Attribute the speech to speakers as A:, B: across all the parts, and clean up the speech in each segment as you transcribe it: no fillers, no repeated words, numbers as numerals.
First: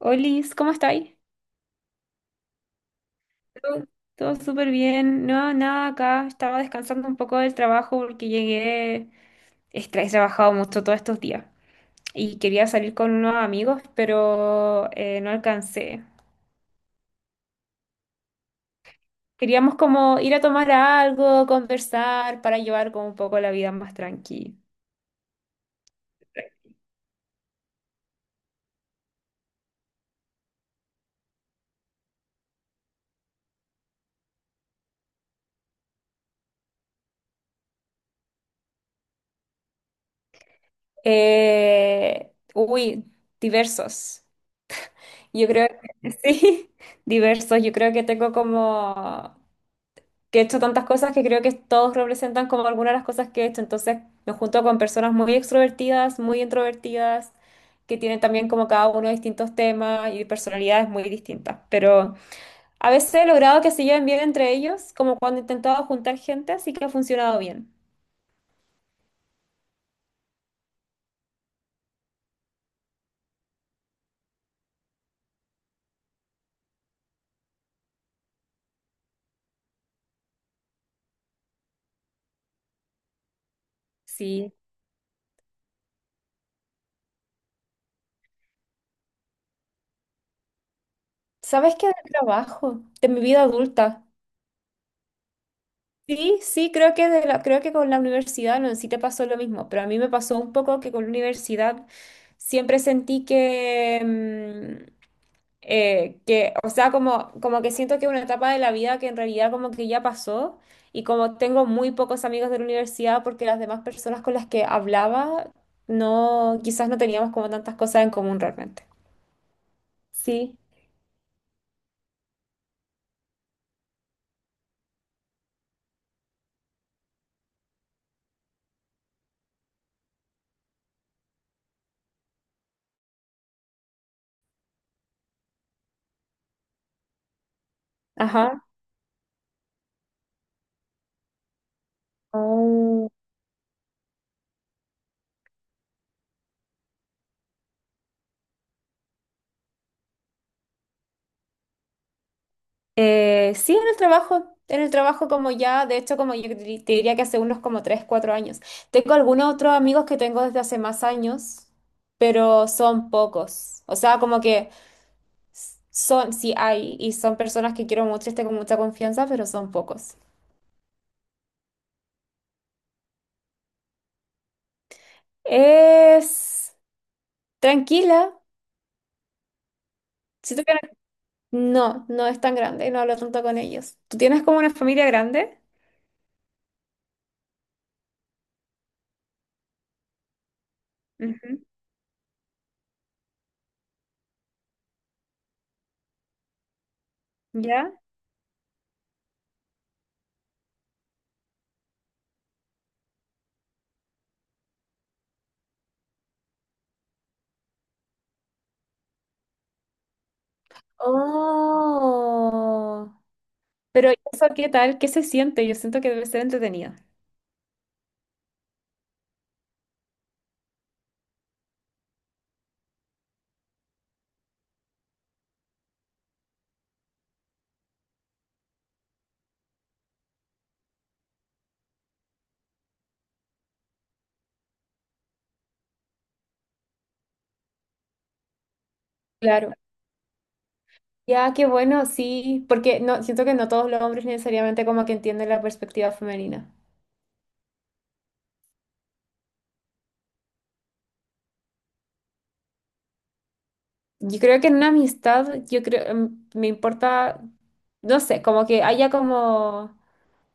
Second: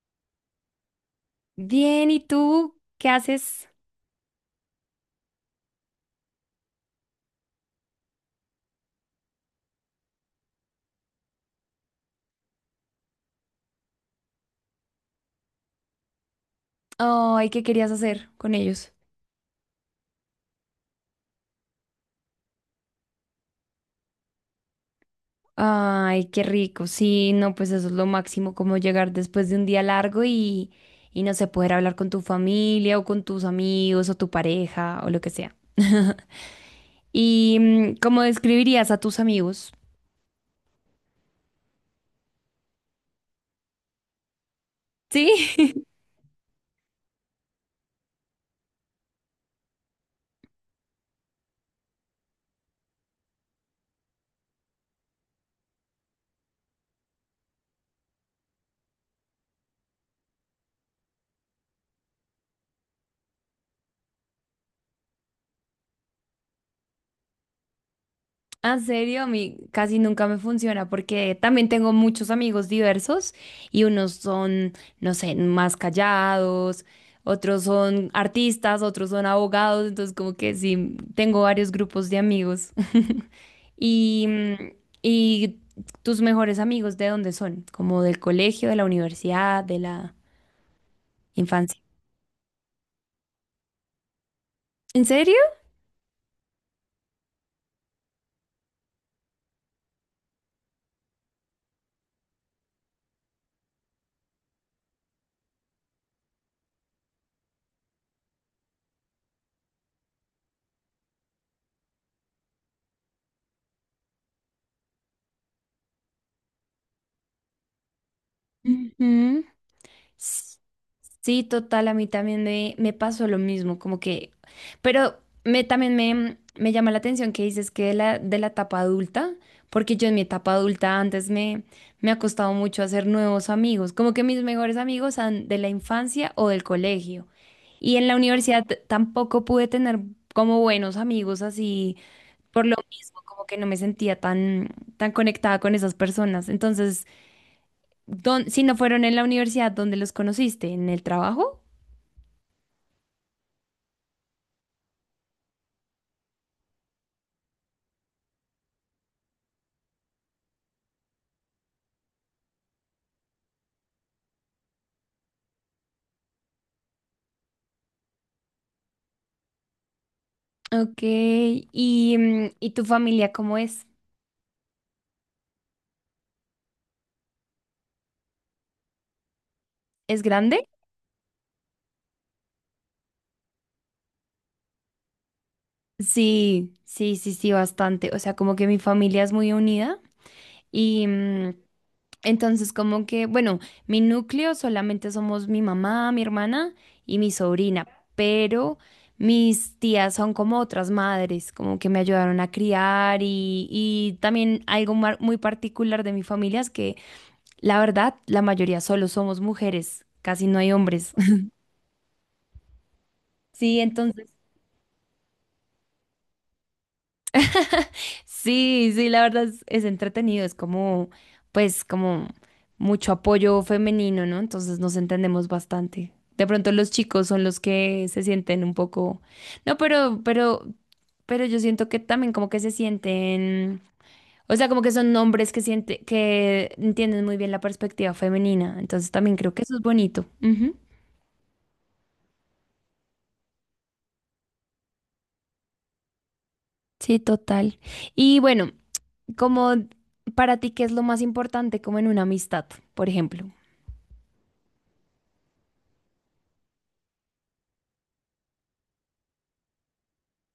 A: Olis, ¿cómo estáis?
B: Bien, ¿y tú qué haces?
A: Pero, todo súper bien. No, nada, acá estaba descansando un poco del trabajo porque llegué, he trabajado mucho todos estos días y quería salir con unos amigos, pero no alcancé.
B: Ay, ¿qué querías hacer con ellos?
A: Queríamos como ir a tomar algo, conversar para llevar como un poco la vida más tranquila.
B: Ay, qué rico. Sí, no, pues eso es lo máximo, como llegar después de un día largo y no sé, poder hablar con tu familia o con tus amigos o tu pareja o lo que sea. ¿Y cómo describirías a tus amigos?
A: Eh, uy, Diversos.
B: Sí.
A: Yo creo que sí, diversos. Yo creo que tengo como que he hecho tantas cosas que creo que todos representan como algunas de las cosas que he hecho. Entonces me junto con personas muy extrovertidas, muy introvertidas, que tienen también como cada uno distintos temas y personalidades muy distintas. Pero a veces he logrado que se lleven bien entre ellos, como cuando he intentado juntar gente, así que ha funcionado bien.
B: Ah, en serio, a mí casi nunca me funciona porque también tengo muchos amigos diversos y unos son, no sé, más callados, otros son artistas, otros son abogados, entonces como que sí, tengo varios grupos de amigos. Y,
A: Sí.
B: mm, ¿Y tus mejores amigos de dónde son? ¿Como del colegio, de la universidad, de la
A: ¿Sabes
B: infancia?
A: qué? Del trabajo, de mi vida adulta.
B: ¿En serio?
A: Sí, sí, creo que, creo que con la universidad no, sí te pasó lo mismo, pero a mí me pasó un poco que con la universidad siempre sentí que, que o sea, como, como que siento que es una etapa de la vida que en realidad como que ya pasó y como tengo muy pocos amigos de la universidad porque las demás personas con las que hablaba no, quizás no teníamos como tantas cosas en común realmente.
B: Ujú. S-
A: Sí,
B: Sí, total, a mí también me pasó lo mismo, como que, pero también me llama la atención que dices que de de la etapa adulta, porque yo en mi etapa adulta antes me ha costado mucho hacer nuevos amigos, como que mis mejores amigos son de la infancia o del colegio. Y en la universidad
A: ajá.
B: tampoco pude tener como buenos amigos así, por lo mismo, como que no me sentía tan, tan conectada con esas personas. Entonces, si no fueron en la universidad, ¿dónde los conociste? ¿En el trabajo?
A: Sí, en el trabajo como ya, de hecho como yo te diría que hace unos como 3 4 años. Tengo algunos otros amigos que tengo desde hace más años, pero son pocos. O sea, como que son, sí hay, y son personas que quiero mucho y tengo mucha confianza, pero son pocos.
B: Ok, ¿y tu familia cómo es?
A: Es tranquila.
B: ¿Es
A: Siento
B: grande?
A: que no es tan grande y no hablo tanto con ellos. ¿Tú tienes como una familia grande?
B: Sí, sí, sí, sí, bastante. O sea, como que mi familia es muy unida y
A: Ujú.
B: entonces como que, bueno, mi núcleo solamente somos mi mamá, mi hermana y mi sobrina,
A: ¿Ya?
B: pero mis tías son como otras madres, como que me ayudaron a criar y también algo muy particular de mi familia es que la verdad, la mayoría solo somos mujeres, casi no hay hombres.
A: Oh.
B: Sí,
A: Pero
B: entonces,
A: eso, ¿qué tal? ¿Qué se siente? Yo siento que debe ser entretenido.
B: sí, sí, la verdad es entretenido, es como, pues, como mucho apoyo femenino, ¿no? Entonces nos entendemos bastante. De pronto los chicos son los que se sienten un poco, no, pero yo siento que también como que se sienten, o sea, como que son hombres que siente, que entienden muy bien la perspectiva femenina. Entonces también creo que
A: Claro.
B: eso es bonito. Ujú.
A: Ya, qué bueno, sí, porque no, siento que no todos los hombres necesariamente como que entienden la perspectiva femenina.
B: Sí, total. Y bueno, como para ti, ¿qué es lo más importante como en una amistad, por ejemplo?
A: Yo creo que en una amistad, yo creo, me importa, no sé, como que haya como...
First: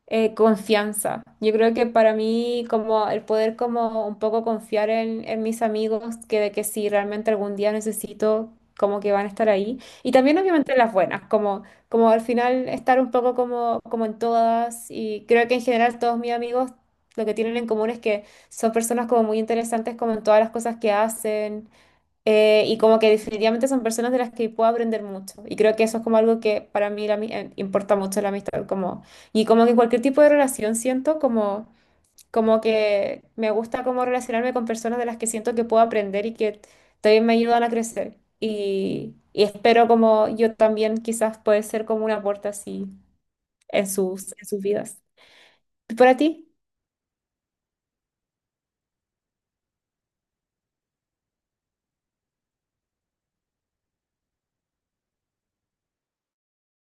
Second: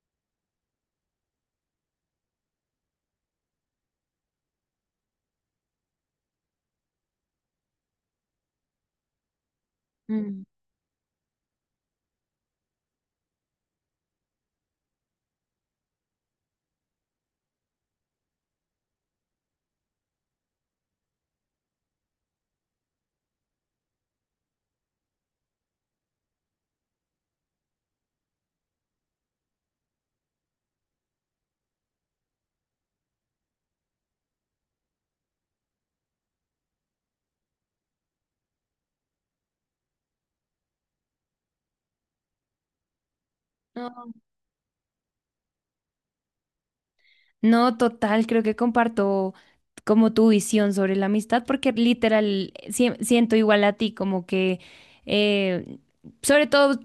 A: confianza. Yo creo que para mí como el poder como un poco confiar en mis amigos, que de que si realmente algún día necesito, como que van a estar ahí. Y también
B: Mm.
A: obviamente las buenas, como, como al final estar un poco como, como en todas. Y creo que en general todos mis amigos lo que tienen en común es que son personas como muy interesantes como en todas las cosas que hacen. Y como que definitivamente son personas de las que puedo aprender mucho. Y creo que eso es como algo que para mí la importa mucho la amistad. Como, y como que en cualquier tipo de relación siento como, como que me gusta como relacionarme con personas de las que siento que puedo aprender y que también me ayudan a crecer. Y espero como yo también quizás puede ser como un aporte así
B: No,
A: en sus vidas. ¿Y para ti?
B: No, total, creo que comparto como tu visión sobre la amistad, porque literal siento igual a ti, como que, eh, sobre todo,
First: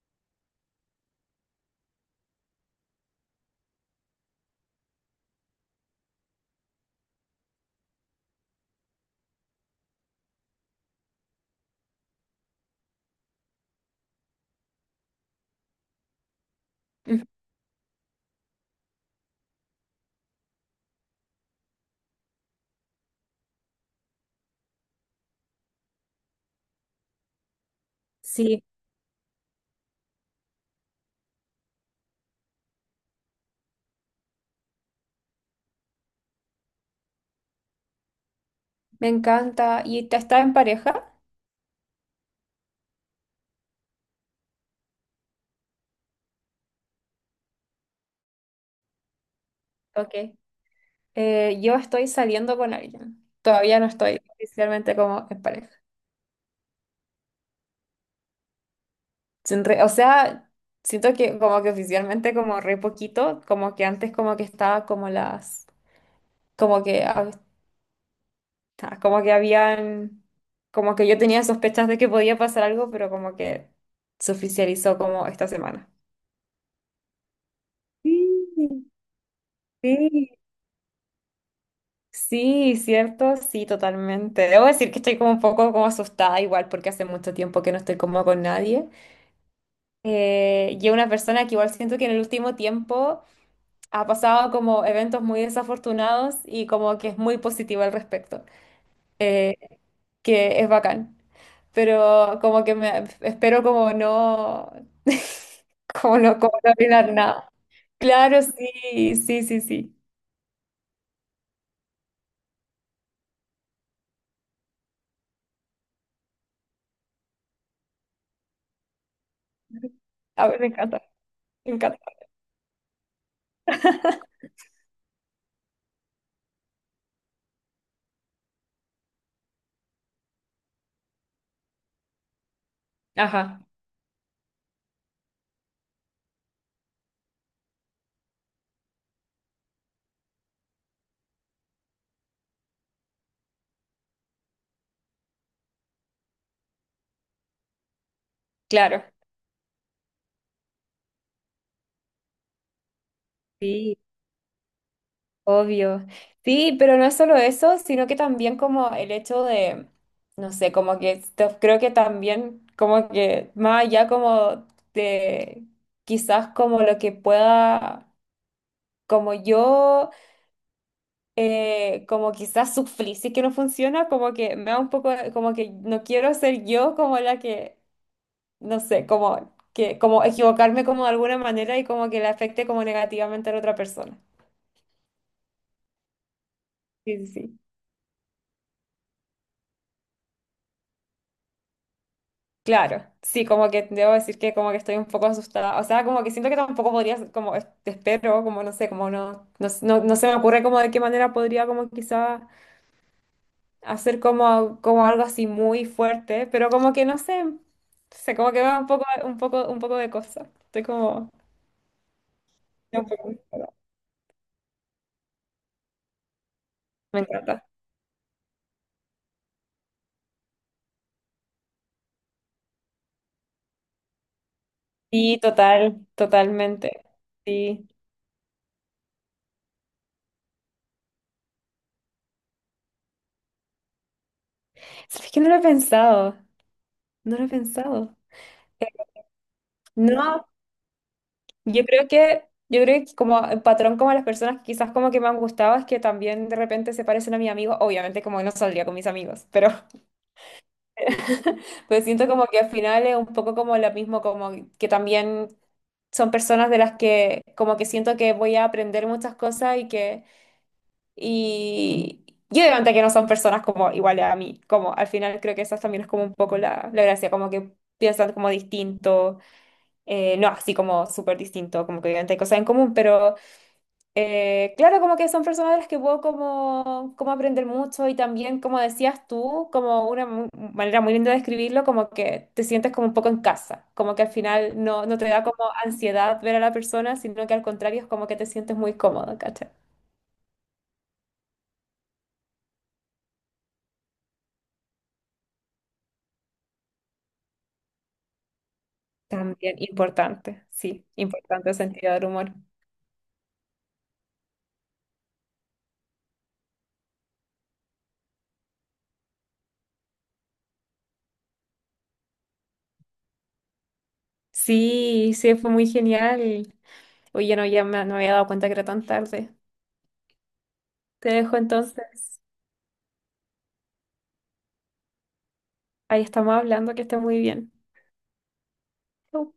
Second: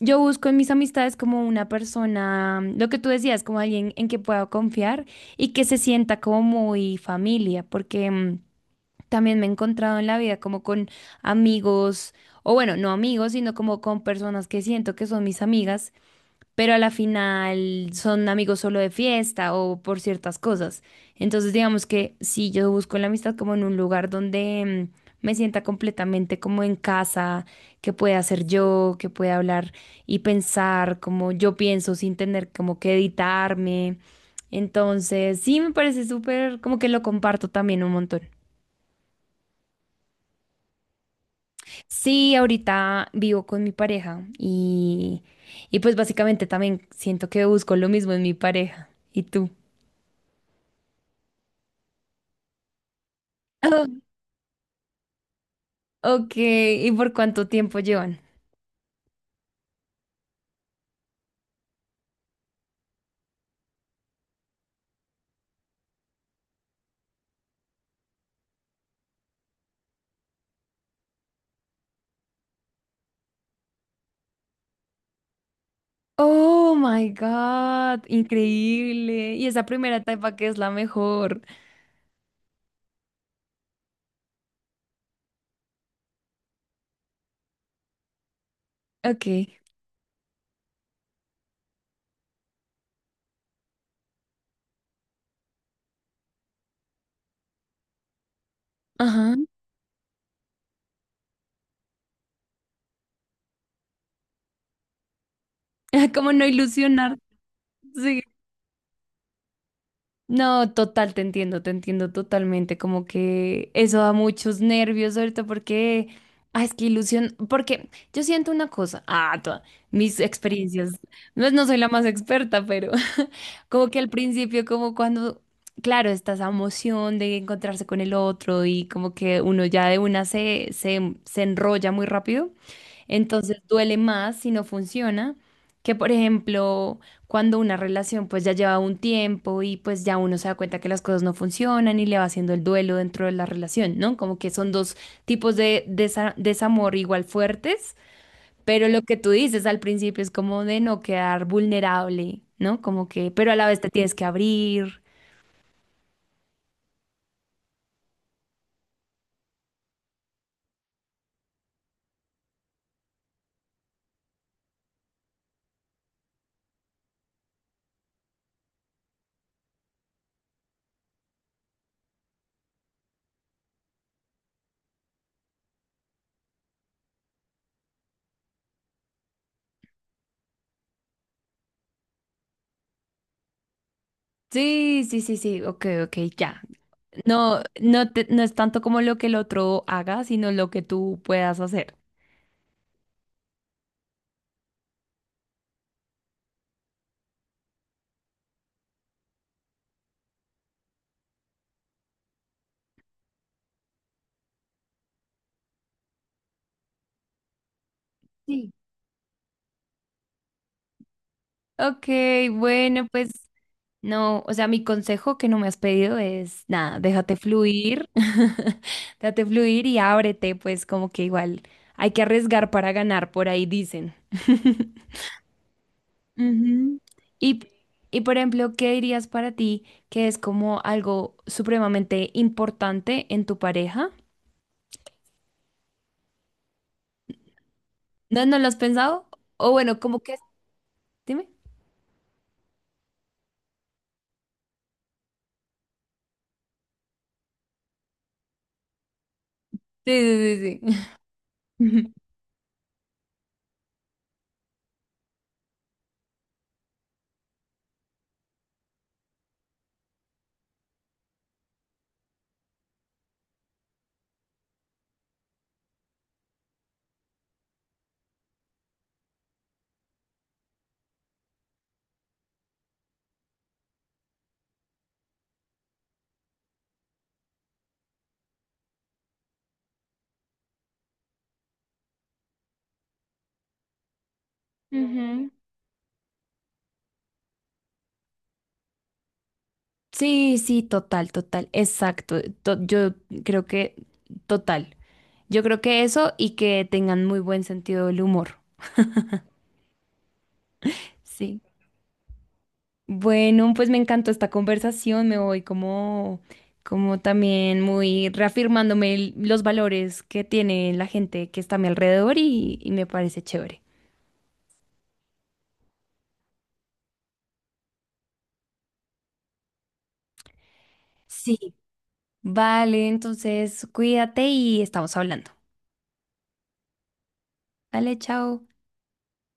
B: yo busco en mis amistades como una persona, lo que tú decías, como alguien en que pueda confiar y que se sienta como muy familia, porque... también me he encontrado en la vida como con amigos, o bueno, no amigos, sino como con personas que siento que son mis amigas, pero a la
A: Ujú.
B: final son amigos solo de fiesta o por ciertas cosas. Entonces, digamos que si yo busco la amistad como en un lugar donde me sienta completamente como en casa, que pueda hacer
A: Sí,
B: yo, que pueda hablar y pensar como yo pienso sin tener como que editarme. Entonces, sí me parece súper, como que lo comparto también un montón.
A: me encanta. ¿Y te estás en pareja?
B: Sí, ahorita vivo con mi pareja y pues básicamente también siento que busco lo mismo en mi pareja. ¿Y tú?
A: Ok. Yo estoy saliendo con alguien. Todavía
B: Oh,
A: no estoy oficialmente como en pareja.
B: ok, ¿y por cuánto tiempo llevan?
A: Sin re- O sea, siento que como que oficialmente como re poquito, como que antes como que estaba como las, como que, como que habían, como que yo tenía sospechas de que podía pasar algo, pero como que se oficializó como esta semana.
B: Oh my God,
A: Sí,
B: increíble. Y esa primera
A: sí,
B: etapa que es la mejor.
A: sí, cierto, sí, totalmente. Debo decir que estoy como un poco como asustada igual porque hace mucho tiempo que no estoy como con nadie.
B: Ok,
A: Yo una persona que igual siento que en el último tiempo ha pasado como eventos muy desafortunados y como que es muy positiva al respecto,
B: ajá.
A: eh, que es bacán, pero como que me espero como no,
B: Como no
A: como no arruinar
B: ilusionar.
A: nada.
B: Sí.
A: Claro, sí, sí, sí, sí.
B: No, total, te entiendo totalmente, como que eso da muchos nervios ahorita porque, ah, es que ilusión, porque yo siento una cosa, ah, toda, mis
A: A ver, me
B: experiencias,
A: encanta,
B: no
A: me
B: soy la
A: encanta.
B: más experta, pero como que al principio, como cuando, claro, está esa emoción de encontrarse con el otro y como que uno ya de una se enrolla muy rápido, entonces
A: Ajá,
B: duele más si no funciona. Que por ejemplo, cuando una relación pues ya lleva un tiempo y pues ya uno se da cuenta que las cosas no funcionan y le va haciendo el duelo dentro de la relación, ¿no? Como que son dos tipos de desamor igual fuertes pero lo
A: claro.
B: que tú dices al principio es como de no quedar vulnerable, ¿no? Como que, pero a la vez te
A: Sí,
B: tienes que abrir.
A: obvio. Sí, pero no es solo eso, sino que también como el hecho de, no sé, como que creo que también como que más allá como de quizás como lo que pueda, como yo, como quizás sufrí, si es que no funciona, como que me da un poco, como que no quiero ser yo como la que, no sé, como que, como equivocarme como de alguna manera y como que le afecte como negativamente a la otra persona.
B: Sí, sí, sí, sí, ok, ok, ya.
A: Sí, sí. Sí.
B: No es tanto como lo que el otro haga, sino lo que tú puedas hacer.
A: Claro, sí, como que debo decir que como que estoy un poco asustada, o sea, como que siento que tampoco podría, como te espero, como no sé, como no, no, no, no se me ocurre como de qué manera podría como quizá hacer como, como algo así muy fuerte, pero como que no sé, no sé, como que me
B: Sí.
A: da un poco, un poco, un poco de cosa, estoy como,
B: Ok,
A: un
B: bueno,
A: poco-
B: pues no, o sea, mi consejo que no me has pedido es nada,
A: me
B: déjate
A: encanta.
B: fluir, déjate fluir y ábrete, pues como que igual hay que arriesgar para ganar, por ahí dicen.
A: Sí, total,
B: Ujú.
A: totalmente,
B: Y,
A: sí.
B: y por ejemplo, ¿qué dirías para ti que es como algo supremamente importante en tu pareja?
A: ¿Sabes que no lo he pensado? No lo he pensado.
B: ¿No, no lo has
A: Eh,
B: pensado? O bueno, como que,
A: No,
B: dime.
A: yo creo que, yo creo que como el patrón como las personas que quizás como que me han gustado es que también de repente se parecen a mis amigos, obviamente como no saldría con mis amigos, pero,
B: Sí, sí, sí, sí.
A: pero
B: Ujú.
A: siento como que al final es un poco como lo mismo, como que también son personas de las que como que siento que voy a aprender muchas cosas y que, y, y obviamente que no son personas como iguales a mí, como al final creo que esa también es como un poco la, la gracia, como que piensan como distinto, no así como súper distinto, como que obviamente hay cosas en común, pero claro, como que son personas de las que puedo como, como aprender mucho y también, como decías tú, como una manera muy linda de describirlo, como que te sientes como un poco en casa, como que al final no, no te da como ansiedad ver a la persona, sino que al contrario es como que te sientes muy cómodo, ¿cachai?
B: Sí, sí, total, total, exacto. Yo creo que, total. Yo creo que eso y que tengan muy buen sentido del humor.
A: También importante, sí,
B: Sí.
A: importante el sentido del humor.
B: Bueno, pues me encantó esta conversación, me voy como, como también muy reafirmándome los valores que tiene la gente que está a mi alrededor y me parece chévere.
A: Sí, sí, fue muy genial. Oye, no, ya me, no me había dado cuenta que era tan tarde. Te dejo
B: Sí.
A: entonces.
B: Vale, entonces cuídate y estamos hablando.
A: Ahí estamos hablando, que esté muy bien.
B: Vale, chao.
A: Chau.